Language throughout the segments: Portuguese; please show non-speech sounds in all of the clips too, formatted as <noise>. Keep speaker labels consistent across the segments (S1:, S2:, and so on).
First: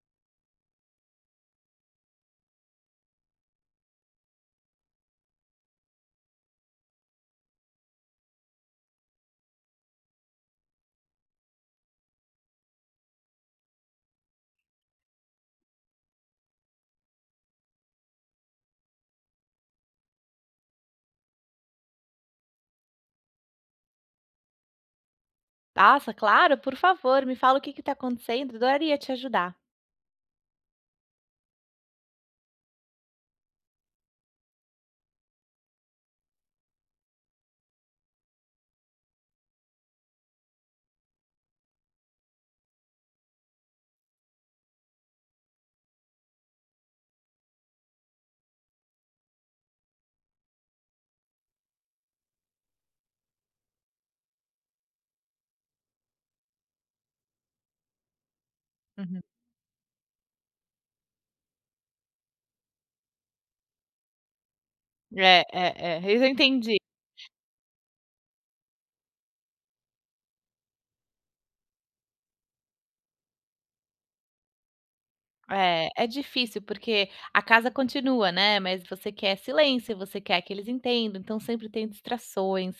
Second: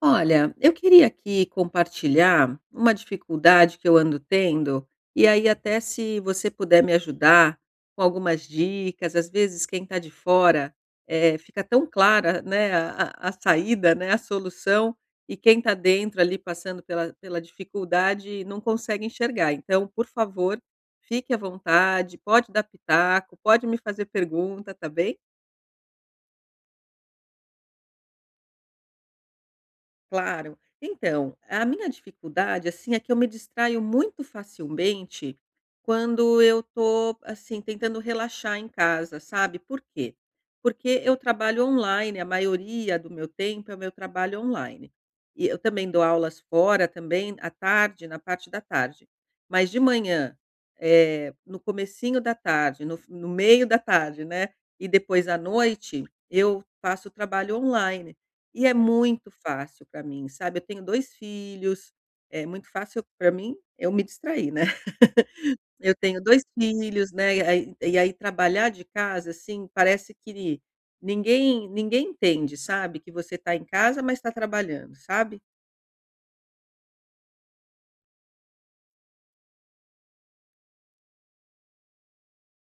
S1: Olha, eu queria aqui compartilhar uma dificuldade que eu ando tendo, e aí até se você puder me ajudar com algumas dicas. Às vezes quem está de fora, fica tão clara, né, a saída, né, a solução, e quem está dentro ali passando pela dificuldade não consegue enxergar. Então, por favor, fique à vontade, pode dar pitaco, pode me fazer pergunta, tá bem?
S2: Nossa, claro, por favor, me fala o que que tá acontecendo, adoraria te ajudar.
S1: Claro. Então, a minha dificuldade, assim, é que eu me distraio muito facilmente quando eu tô, assim, tentando relaxar em casa, sabe? Por quê? Porque eu trabalho online, a maioria do meu tempo é o meu trabalho online. E eu também dou aulas fora, também, à tarde, na parte da tarde. Mas de manhã, no comecinho da tarde, no meio da tarde, né? E depois à noite, eu faço trabalho online. E é
S2: Uhum.
S1: muito fácil para mim, sabe, eu tenho 2 filhos, é muito fácil para mim eu me distrair, né. <laughs>
S2: É,
S1: Eu
S2: é, é,
S1: tenho
S2: isso eu
S1: 2
S2: entendi.
S1: filhos, né, e aí trabalhar de casa, assim, parece que ninguém entende, sabe, que você está em casa, mas está trabalhando, sabe.
S2: É, é difícil porque a casa continua, né, mas você quer silêncio, você quer que eles entendam, então sempre tem distrações,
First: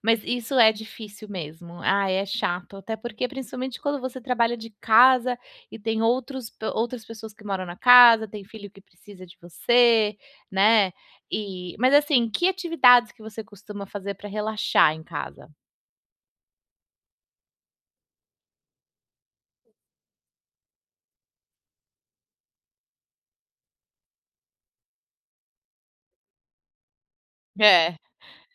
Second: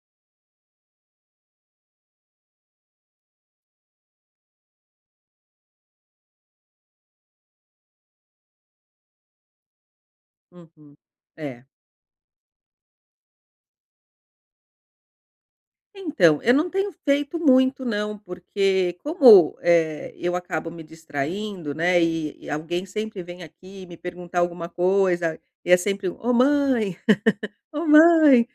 S2: mas isso é difícil mesmo. Ah, é chato, até porque principalmente quando você trabalha de casa e tem outros pe outras pessoas que moram na casa, tem filho que precisa de você, né,
S1: Uhum. É.
S2: e mas assim, que atividades que você costuma fazer para relaxar em casa?
S1: Então, eu não tenho feito muito não, porque como, eu acabo me distraindo, né, e alguém sempre vem aqui me perguntar alguma coisa, e é sempre: "Ô mãe, ô
S2: É,
S1: mãe".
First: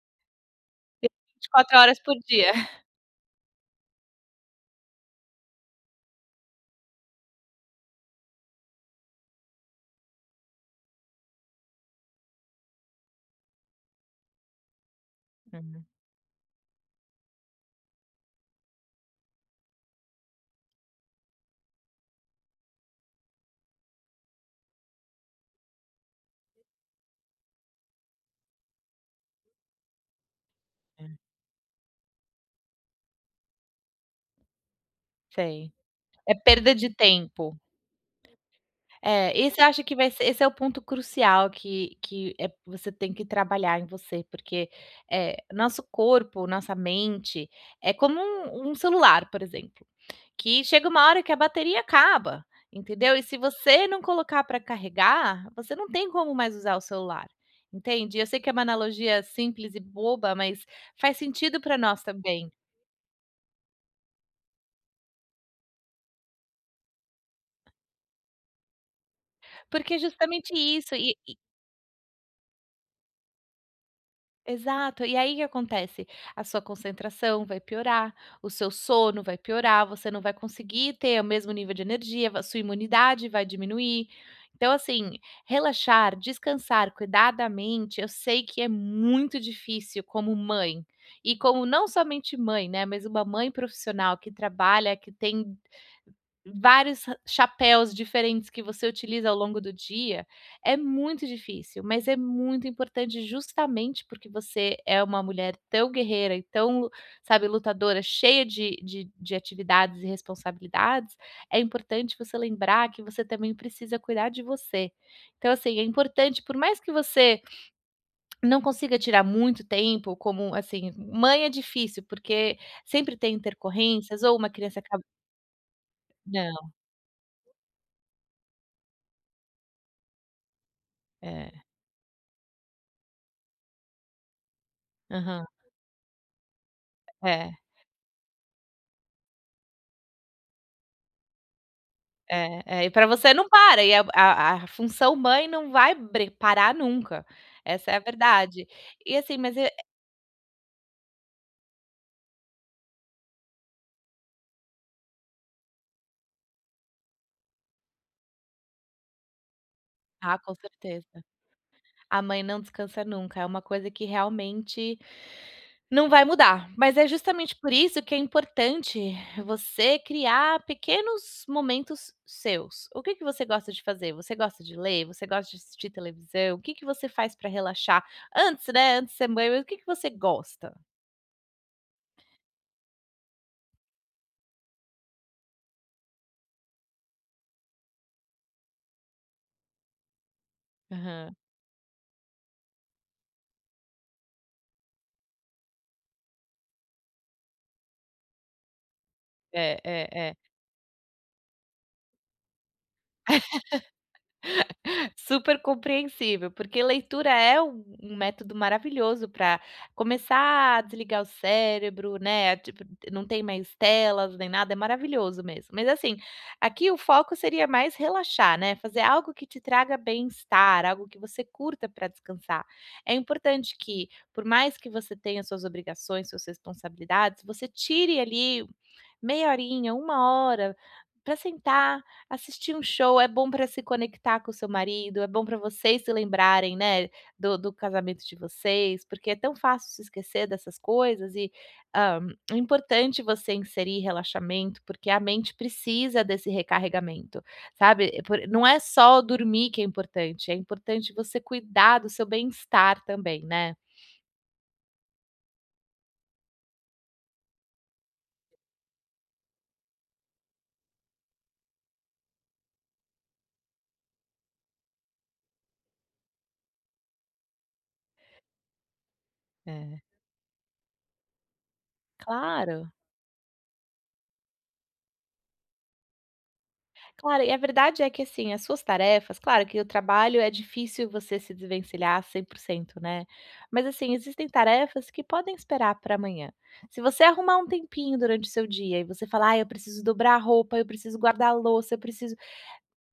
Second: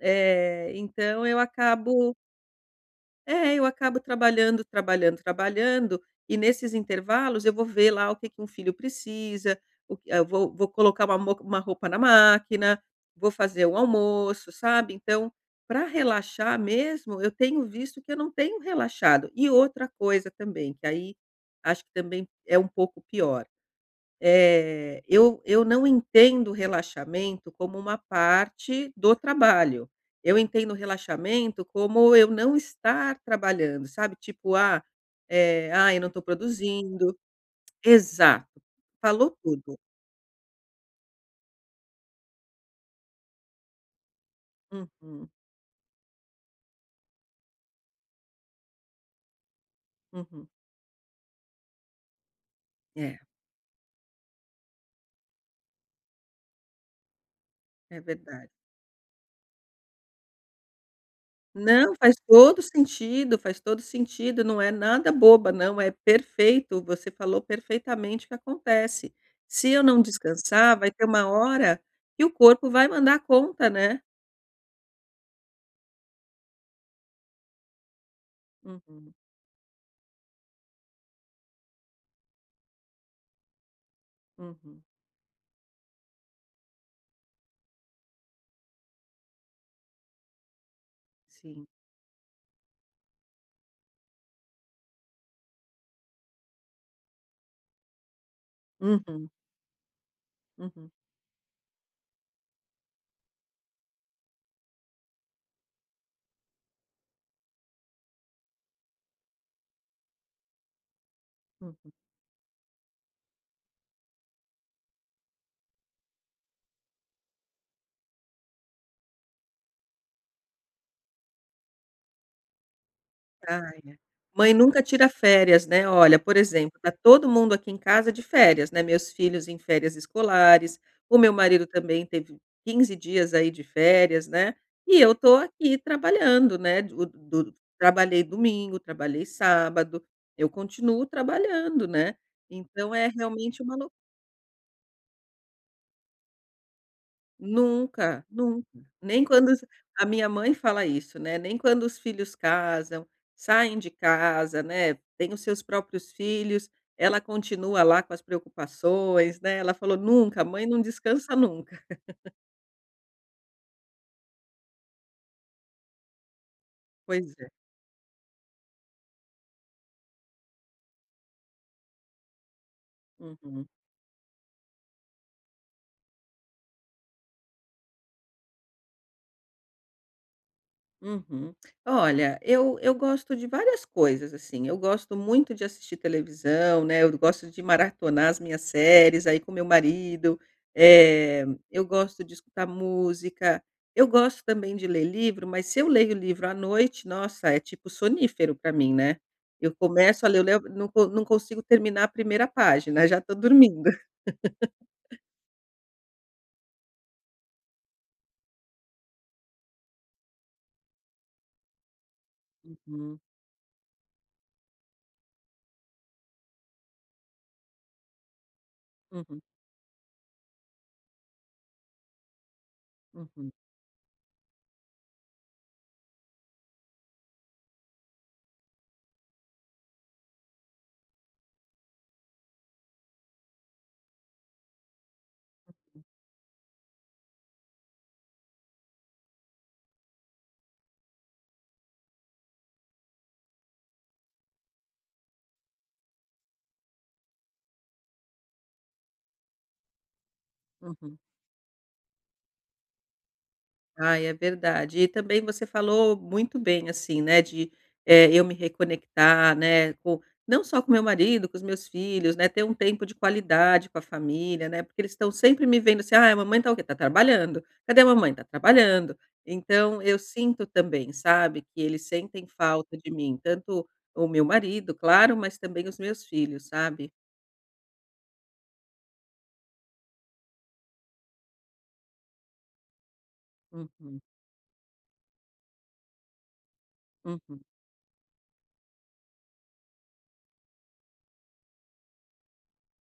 S1: É, então eu
S2: 24 horas por
S1: acabo
S2: dia.
S1: é, eu acabo trabalhando, trabalhando, trabalhando, e nesses intervalos eu vou ver lá o que que um filho precisa, o que eu vou colocar uma roupa na máquina, vou fazer o almoço, sabe. Então, para
S2: Uhum,
S1: relaxar mesmo, eu tenho visto que eu não tenho relaxado. E outra coisa também, que aí acho que também é um pouco pior. Eu não entendo o relaxamento como uma parte do trabalho. Eu entendo o relaxamento como eu não estar trabalhando, sabe, tipo, ah,
S2: sei.
S1: "Ah, eu não estou
S2: É perda de
S1: produzindo",
S2: tempo.
S1: exato, falou
S2: É, esse eu
S1: tudo.
S2: acho que vai ser esse é o ponto crucial que, você tem que trabalhar em você, porque,
S1: Uhum,
S2: nosso corpo, nossa mente, é como um celular, por exemplo,
S1: uhum.
S2: que chega uma hora que a bateria acaba, entendeu?
S1: É,
S2: E se você não colocar pra carregar, você não tem como mais usar o celular,
S1: é
S2: entende? Eu sei que
S1: verdade.
S2: é uma analogia simples e boba, mas faz sentido pra
S1: Não,
S2: nós também,
S1: faz todo sentido, não é nada boba não, é perfeito, você falou perfeitamente o que acontece. Se eu
S2: porque é
S1: não
S2: justamente
S1: descansar, vai
S2: isso
S1: ter
S2: e
S1: uma hora que o corpo vai mandar conta, né.
S2: exato. E aí o que acontece? A sua concentração vai piorar, o seu
S1: Uhum,
S2: sono vai piorar, você não vai conseguir ter o mesmo nível de energia, sua imunidade vai diminuir. Então,
S1: uhum,
S2: assim, relaxar, descansar, cuidar da mente, eu sei que é muito difícil como mãe. E como
S1: sim.
S2: não somente mãe, né? Mas uma mãe profissional que trabalha, que tem vários ra chapéus diferentes que você utiliza
S1: Uhum,
S2: ao longo do dia, é
S1: uhum,
S2: muito difícil, mas é muito importante justamente porque você é uma mulher tão guerreira e tão, sabe, lutadora, cheia de atividades e responsabilidades, é
S1: hum.
S2: importante você lembrar que você também precisa cuidar de você. Então, assim, é importante, por mais que você não consiga tirar muito tempo, como assim, mãe é difícil, porque sempre tem
S1: Ai, é.
S2: intercorrências ou uma
S1: Mãe
S2: criança
S1: nunca
S2: acaba
S1: tira férias, né. Olha, por
S2: não,
S1: exemplo, tá todo mundo aqui em casa de férias, né, meus filhos em férias escolares, o meu
S2: é,
S1: marido também teve 15 dias aí de férias, né, e eu tô
S2: aham,
S1: aqui trabalhando, né, do do
S2: é.
S1: trabalhei domingo, trabalhei sábado, eu continuo trabalhando, né.
S2: É, é, e
S1: Então
S2: para
S1: é
S2: você não
S1: realmente uma.
S2: para, e a função mãe não vai bre parar nunca, essa é a
S1: Nunca,
S2: verdade.
S1: nunca.
S2: E
S1: Nem
S2: assim,
S1: quando
S2: mas
S1: os
S2: e
S1: A minha mãe fala isso, né, nem quando os filhos casam, saem de casa, né, têm os seus próprios filhos, ela continua lá com as preocupações, né. Ela falou:
S2: ah,
S1: "Nunca, a
S2: com
S1: mãe não
S2: certeza.
S1: descansa nunca".
S2: A mãe não descansa nunca, é uma coisa que realmente não vai mudar. Mas é
S1: Pois é.
S2: justamente por isso que é importante você criar pequenos momentos seus. O que que você
S1: Uhum.
S2: gosta de fazer? Você gosta de ler? Você gosta de assistir televisão? O que que você faz para relaxar? Antes, né, antes de ser mãe, mas o que que você gosta?
S1: Uhum. Olha, eu gosto de várias coisas, assim, eu gosto muito de assistir televisão, né, eu gosto de maratonar as minhas séries aí com meu marido,
S2: Aham.
S1: eh, eu gosto de escutar música, eu gosto também de ler livro, mas se eu leio livro à noite, nossa, é tipo sonífero para mim, né. Eu
S2: É, é,
S1: começo a
S2: é.
S1: ler, eu levo não co não consigo terminar a primeira página, <laughs> já estou dormindo.
S2: Super compreensível, porque leitura é um método maravilhoso para começar a desligar o cérebro, né, tipo,
S1: Uhum,
S2: não tem mais telas nem nada, é maravilhoso mesmo. Mas assim, aqui o foco seria mais relaxar, né, fazer algo
S1: uhum,
S2: que te traga bem-estar, algo que você curta para descansar. É
S1: uhum,
S2: importante que, por mais que você tenha suas obrigações, suas responsabilidades, você tire ali meia horinha, uma hora, para sentar, assistir um show, é bom para se conectar com o seu marido, é bom para vocês se lembrarem, né, do casamento de vocês, porque é tão fácil se esquecer dessas coisas e, hã, é importante você inserir relaxamento, porque a mente precisa desse recarregamento, sabe. É por não é só dormir que é importante
S1: uhum.
S2: você cuidar do seu bem-estar também, né.
S1: Ai, é verdade. E também você falou muito bem, assim, né, de, eu me reconectar, né, com não só com meu marido, com os meus filhos, né, ter um tempo de qualidade com a família, né, porque eles estão sempre me vendo assim: "Ah, a mamãe tá o quê? Tá trabalhando. Cadê a mamãe? Tá trabalhando".
S2: É.
S1: Então eu sinto também, sabe, que eles sentem
S2: Claro.
S1: falta de mim, tanto o meu marido, claro, mas também os meus filhos, sabe.
S2: Claro, e a verdade é que, assim, as suas tarefas claro que o trabalho é difícil você se desvencilhar 100%, né, mas, assim,
S1: Uhum,
S2: existem tarefas que podem esperar para amanhã. Se você arrumar
S1: uhum.
S2: um tempinho durante o seu dia e você falar: "Ai, eu preciso dobrar a roupa, eu preciso guardar a louça, eu preciso",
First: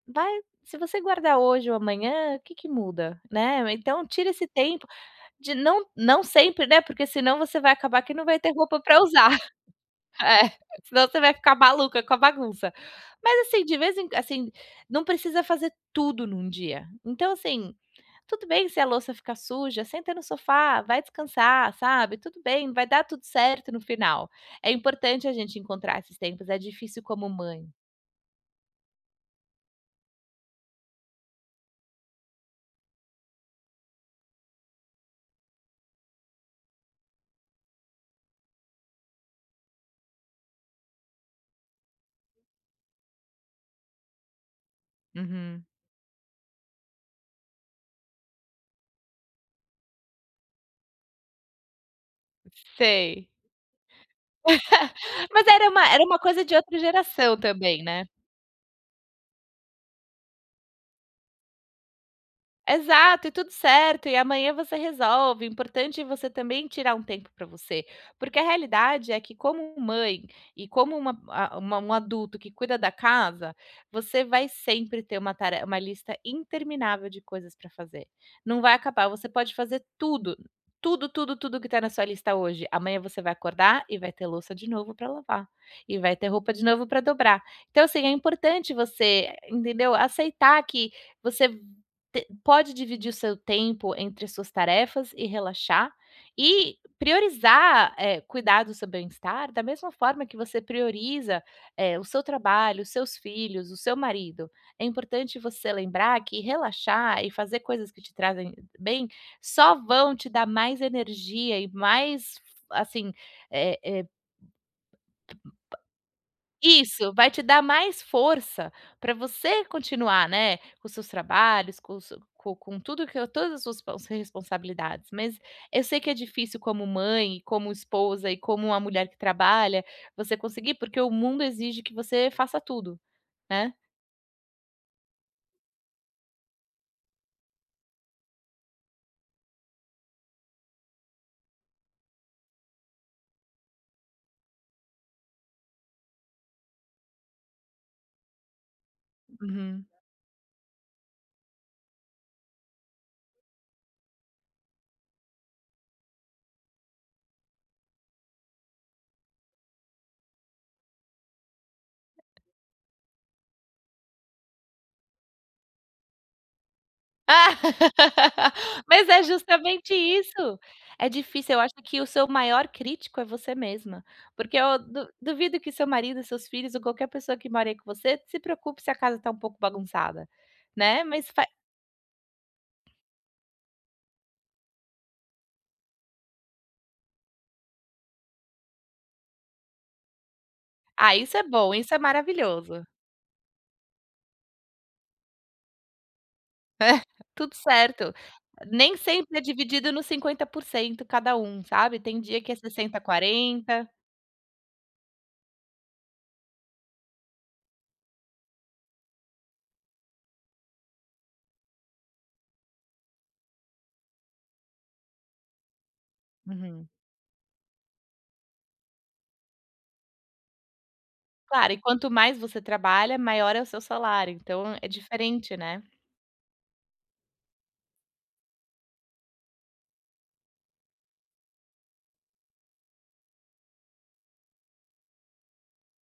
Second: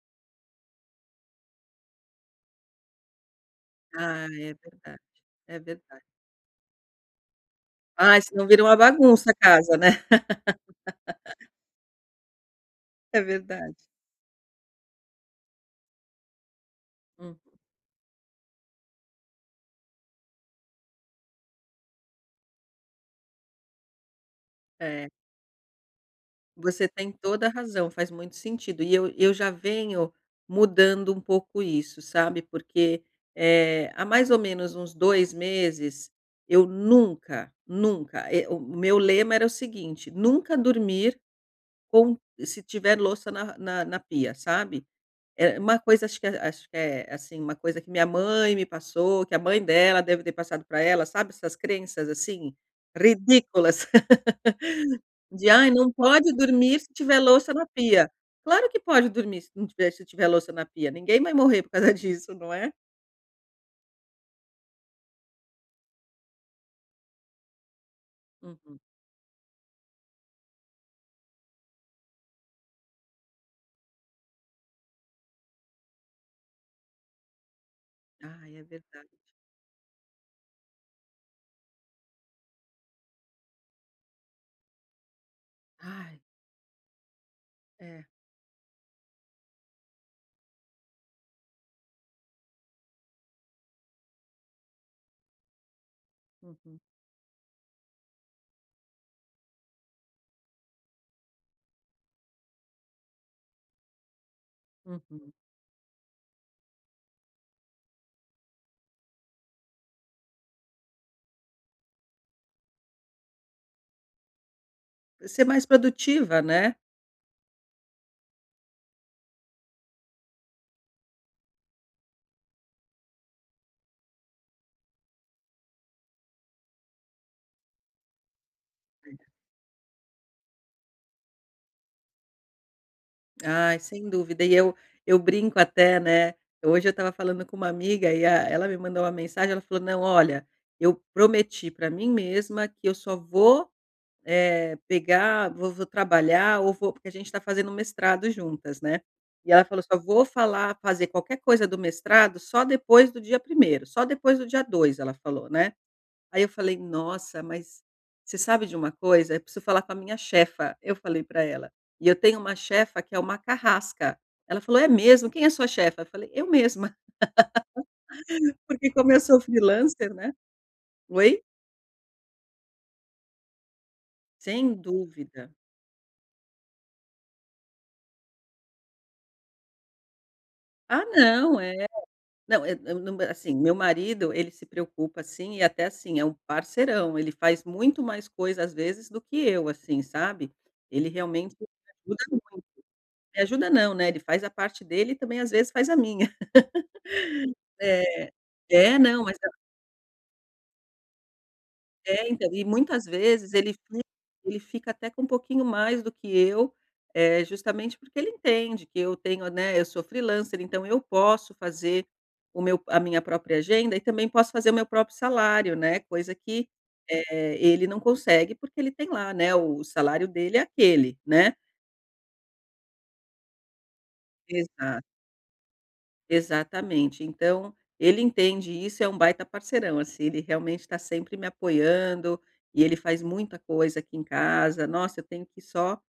S2: vai se você guardar hoje ou amanhã, o que que muda, né. Então
S1: Ah,
S2: tira esse
S1: é
S2: tempo
S1: verdade,
S2: de
S1: é
S2: não
S1: verdade.
S2: não sempre, né, porque senão você vai acabar que
S1: Ai,
S2: não vai
S1: senão
S2: ter
S1: vira uma
S2: roupa para
S1: bagunça a
S2: usar.
S1: casa, né. <laughs>
S2: É, senão você vai ficar maluca com a bagunça.
S1: É
S2: Mas, assim, de
S1: verdade.
S2: vez em assim, não precisa fazer tudo num dia. Então,
S1: Hum,
S2: assim, tudo bem se a louça ficar suja, senta no sofá, vai descansar, sabe, tudo bem, vai dar tudo certo no final. É
S1: é,
S2: importante a gente encontrar esses tempos, é
S1: você
S2: difícil
S1: tem
S2: como
S1: toda a
S2: mãe.
S1: razão, faz muito sentido. E eu já venho mudando um pouco isso, sabe, porque, há mais ou menos uns 2 meses, eu nunca, nunca, o meu lema era o seguinte: "Nunca dormir com, se tiver louça na pia", sabe. É
S2: Uhum,
S1: uma coisa, acho que é, assim, uma coisa que minha mãe me passou, que a mãe dela deve ter passado para ela, sabe, essas crenças, assim,
S2: sei.
S1: ridículas.
S2: Mas
S1: De:
S2: era
S1: "Ai,
S2: uma
S1: não
S2: era uma
S1: pode
S2: coisa de outra
S1: dormir se tiver
S2: geração
S1: louça na
S2: também, né.
S1: pia". Claro que pode dormir, se não tiver, se tiver louça na pia, ninguém vai morrer por causa <laughs> disso, não é?
S2: Exato, e tudo certo, e amanhã você resolve. O importante é você também tirar um tempo para você, porque a
S1: Uhum.
S2: realidade é que como mãe e como uma a uma um adulto que cuida da casa, você vai sempre ter uma lista interminável de coisas para fazer.
S1: Ai,
S2: Não
S1: é
S2: vai acabar,
S1: verdade.
S2: você pode fazer tudo, tudo, tudo, tudo que está na sua lista hoje. Amanhã você vai acordar e vai ter louça de novo para lavar, e vai
S1: Ai,
S2: ter roupa de novo para dobrar. Então assim,
S1: é.
S2: é importante você, entendeu, aceitar que você te pode dividir o seu tempo entre suas tarefas e relaxar, e
S1: Uhum,
S2: priorizar, cuidar do seu bem-estar da mesma forma que você prioriza, o seu trabalho, os seus filhos, o seu marido. É
S1: uhum.
S2: importante você lembrar que relaxar e fazer coisas que te trazem bem só vão te dar mais energia e mais, assim, eh eh,
S1: Ser mais produtiva, né?
S2: isso, vai te dar mais força para você continuar, né, com seus trabalhos, com o co com tudo que todas as suas pons responsabilidades, mas eu sei que é difícil como mãe, como esposa e como uma mulher que trabalha, você conseguir, porque o mundo exige que você faça tudo, né.
S1: Ai, sem dúvida. E eu brinco até, né, hoje eu estava falando com uma amiga e a ela me mandou uma mensagem. Ela falou: "Não, olha, eu prometi para mim mesma que eu só vou, pegar, vou trabalhar, ou vou, porque a gente está fazendo mestrado juntas, né". E ela falou:
S2: Uhum.
S1: "Só vou falar fazer qualquer coisa do mestrado só depois do dia 1º, só depois do dia 2", ela falou, né. Aí eu falei: "Nossa, mas você sabe de uma coisa? Eu preciso falar com a minha chefa", eu falei para ela. "E eu tenho uma chefa que é uma carrasca". Ela falou: "É mesmo? Quem é sua chefa?" Eu falei: "Eu mesma",
S2: Ah,
S1: <laughs>
S2: <laughs>
S1: "porque
S2: mas
S1: como eu
S2: é
S1: sou
S2: justamente
S1: freelancer, né".
S2: isso. É
S1: Oi?
S2: difícil, eu acho que o seu maior crítico é você mesma, porque
S1: Sem
S2: eu du
S1: dúvida.
S2: duvido que seu marido, seus filhos ou qualquer pessoa que mora aí com você se preocupe se a casa tá um pouco bagunçada, né,
S1: Ah,
S2: mas fa
S1: não, é. Não, eu não, assim, meu marido, ele se preocupa, assim, e até, assim, é um parceirão, ele faz muito mais coisa, às vezes, do que eu, assim, sabe. Ele
S2: ah, isso é
S1: realmente me
S2: bom, isso é
S1: ajuda muito.
S2: maravilhoso.
S1: Me ajuda não, né, ele faz a parte dele e também, às vezes, faz a minha.
S2: Tudo
S1: <laughs>
S2: certo.
S1: É.
S2: Nem
S1: É, não, mas
S2: sempre é dividido no 50% cada um, sabe, tem
S1: é,
S2: dia
S1: então,
S2: que é
S1: e
S2: 60
S1: muitas vezes ele
S2: 40.
S1: fica ele fica até com um pouquinho mais do que eu, justamente porque ele entende que eu tenho, né, eu sou freelancer, então eu posso fazer o meu a minha própria agenda e também posso fazer o meu próprio salário, né, coisa que,
S2: Uhum.
S1: ele não consegue, porque ele tem lá, né, o salário dele é aquele, né.
S2: Claro, e quanto mais você trabalha, maior é o seu salário, então é
S1: Exato.
S2: diferente, né.
S1: Exatamente. Então, ele entende isso, é um baita parceirão, assim, ele realmente está sempre me apoiando, e ele faz muita coisa aqui em casa. Nossa, eu tenho que só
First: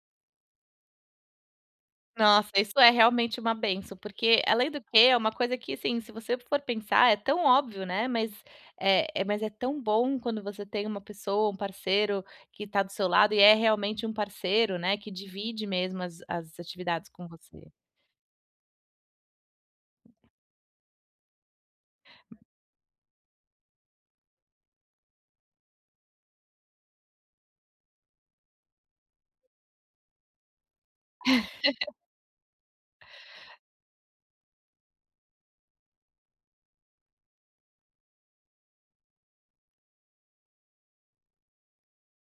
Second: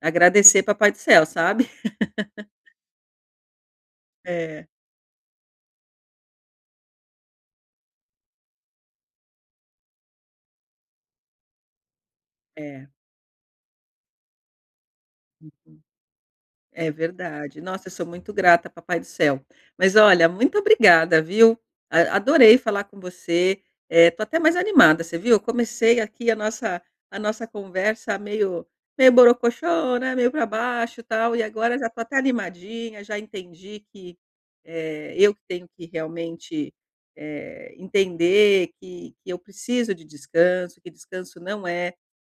S1: agradecer papai do céu, sabe? <laughs>
S2: Nossa, isso é realmente uma bênção, porque
S1: É,
S2: além do que é uma coisa que, assim, se você for pensar é tão óbvio, né, mas mas é tão bom quando você tem uma pessoa, um parceiro que está
S1: é.
S2: do seu lado e é realmente um parceiro, né, que divide mesmo as
S1: É
S2: atividades com
S1: verdade.
S2: você.
S1: Nossa, eu sou muito grata, papai do céu. Mas olha, muito obrigada, viu? A adorei falar com você, tô até mais animada, você viu? Eu comecei aqui a nossa conversa meio borocochô, né, meio para baixo, e tal, e agora já tô até animadinha, já entendi que, eu que tenho que realmente, entender que eu preciso de descanso, que descanso não é,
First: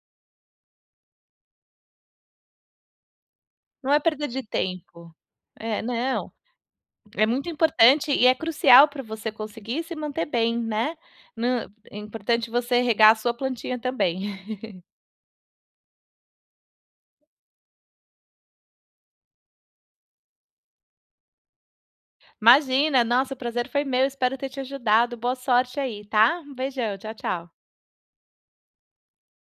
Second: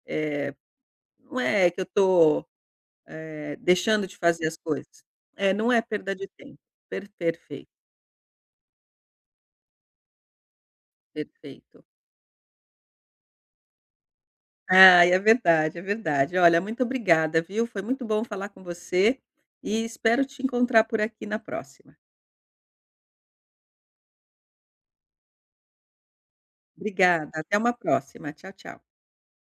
S1: eh, não é que eu tô,
S2: Não é
S1: deixando de
S2: perda de
S1: fazer as coisas.
S2: tempo.
S1: É, não é
S2: É,
S1: perda de
S2: não,
S1: tempo. Per
S2: é muito
S1: perfeito,
S2: importante e é crucial para você conseguir se manter bem, né. Nã
S1: perfeito.
S2: É importante você regar a sua plantinha também.
S1: Ah, é verdade, é verdade. Olha, muito obrigada, viu. Foi muito bom falar com você e espero te encontrar por aqui na próxima.
S2: Imagina, nossa, o prazer foi meu, espero ter te ajudado. Boa sorte aí, tá? Um beijão, tchau,
S1: Obrigada,
S2: tchau.
S1: até uma próxima. Tchau, tchau.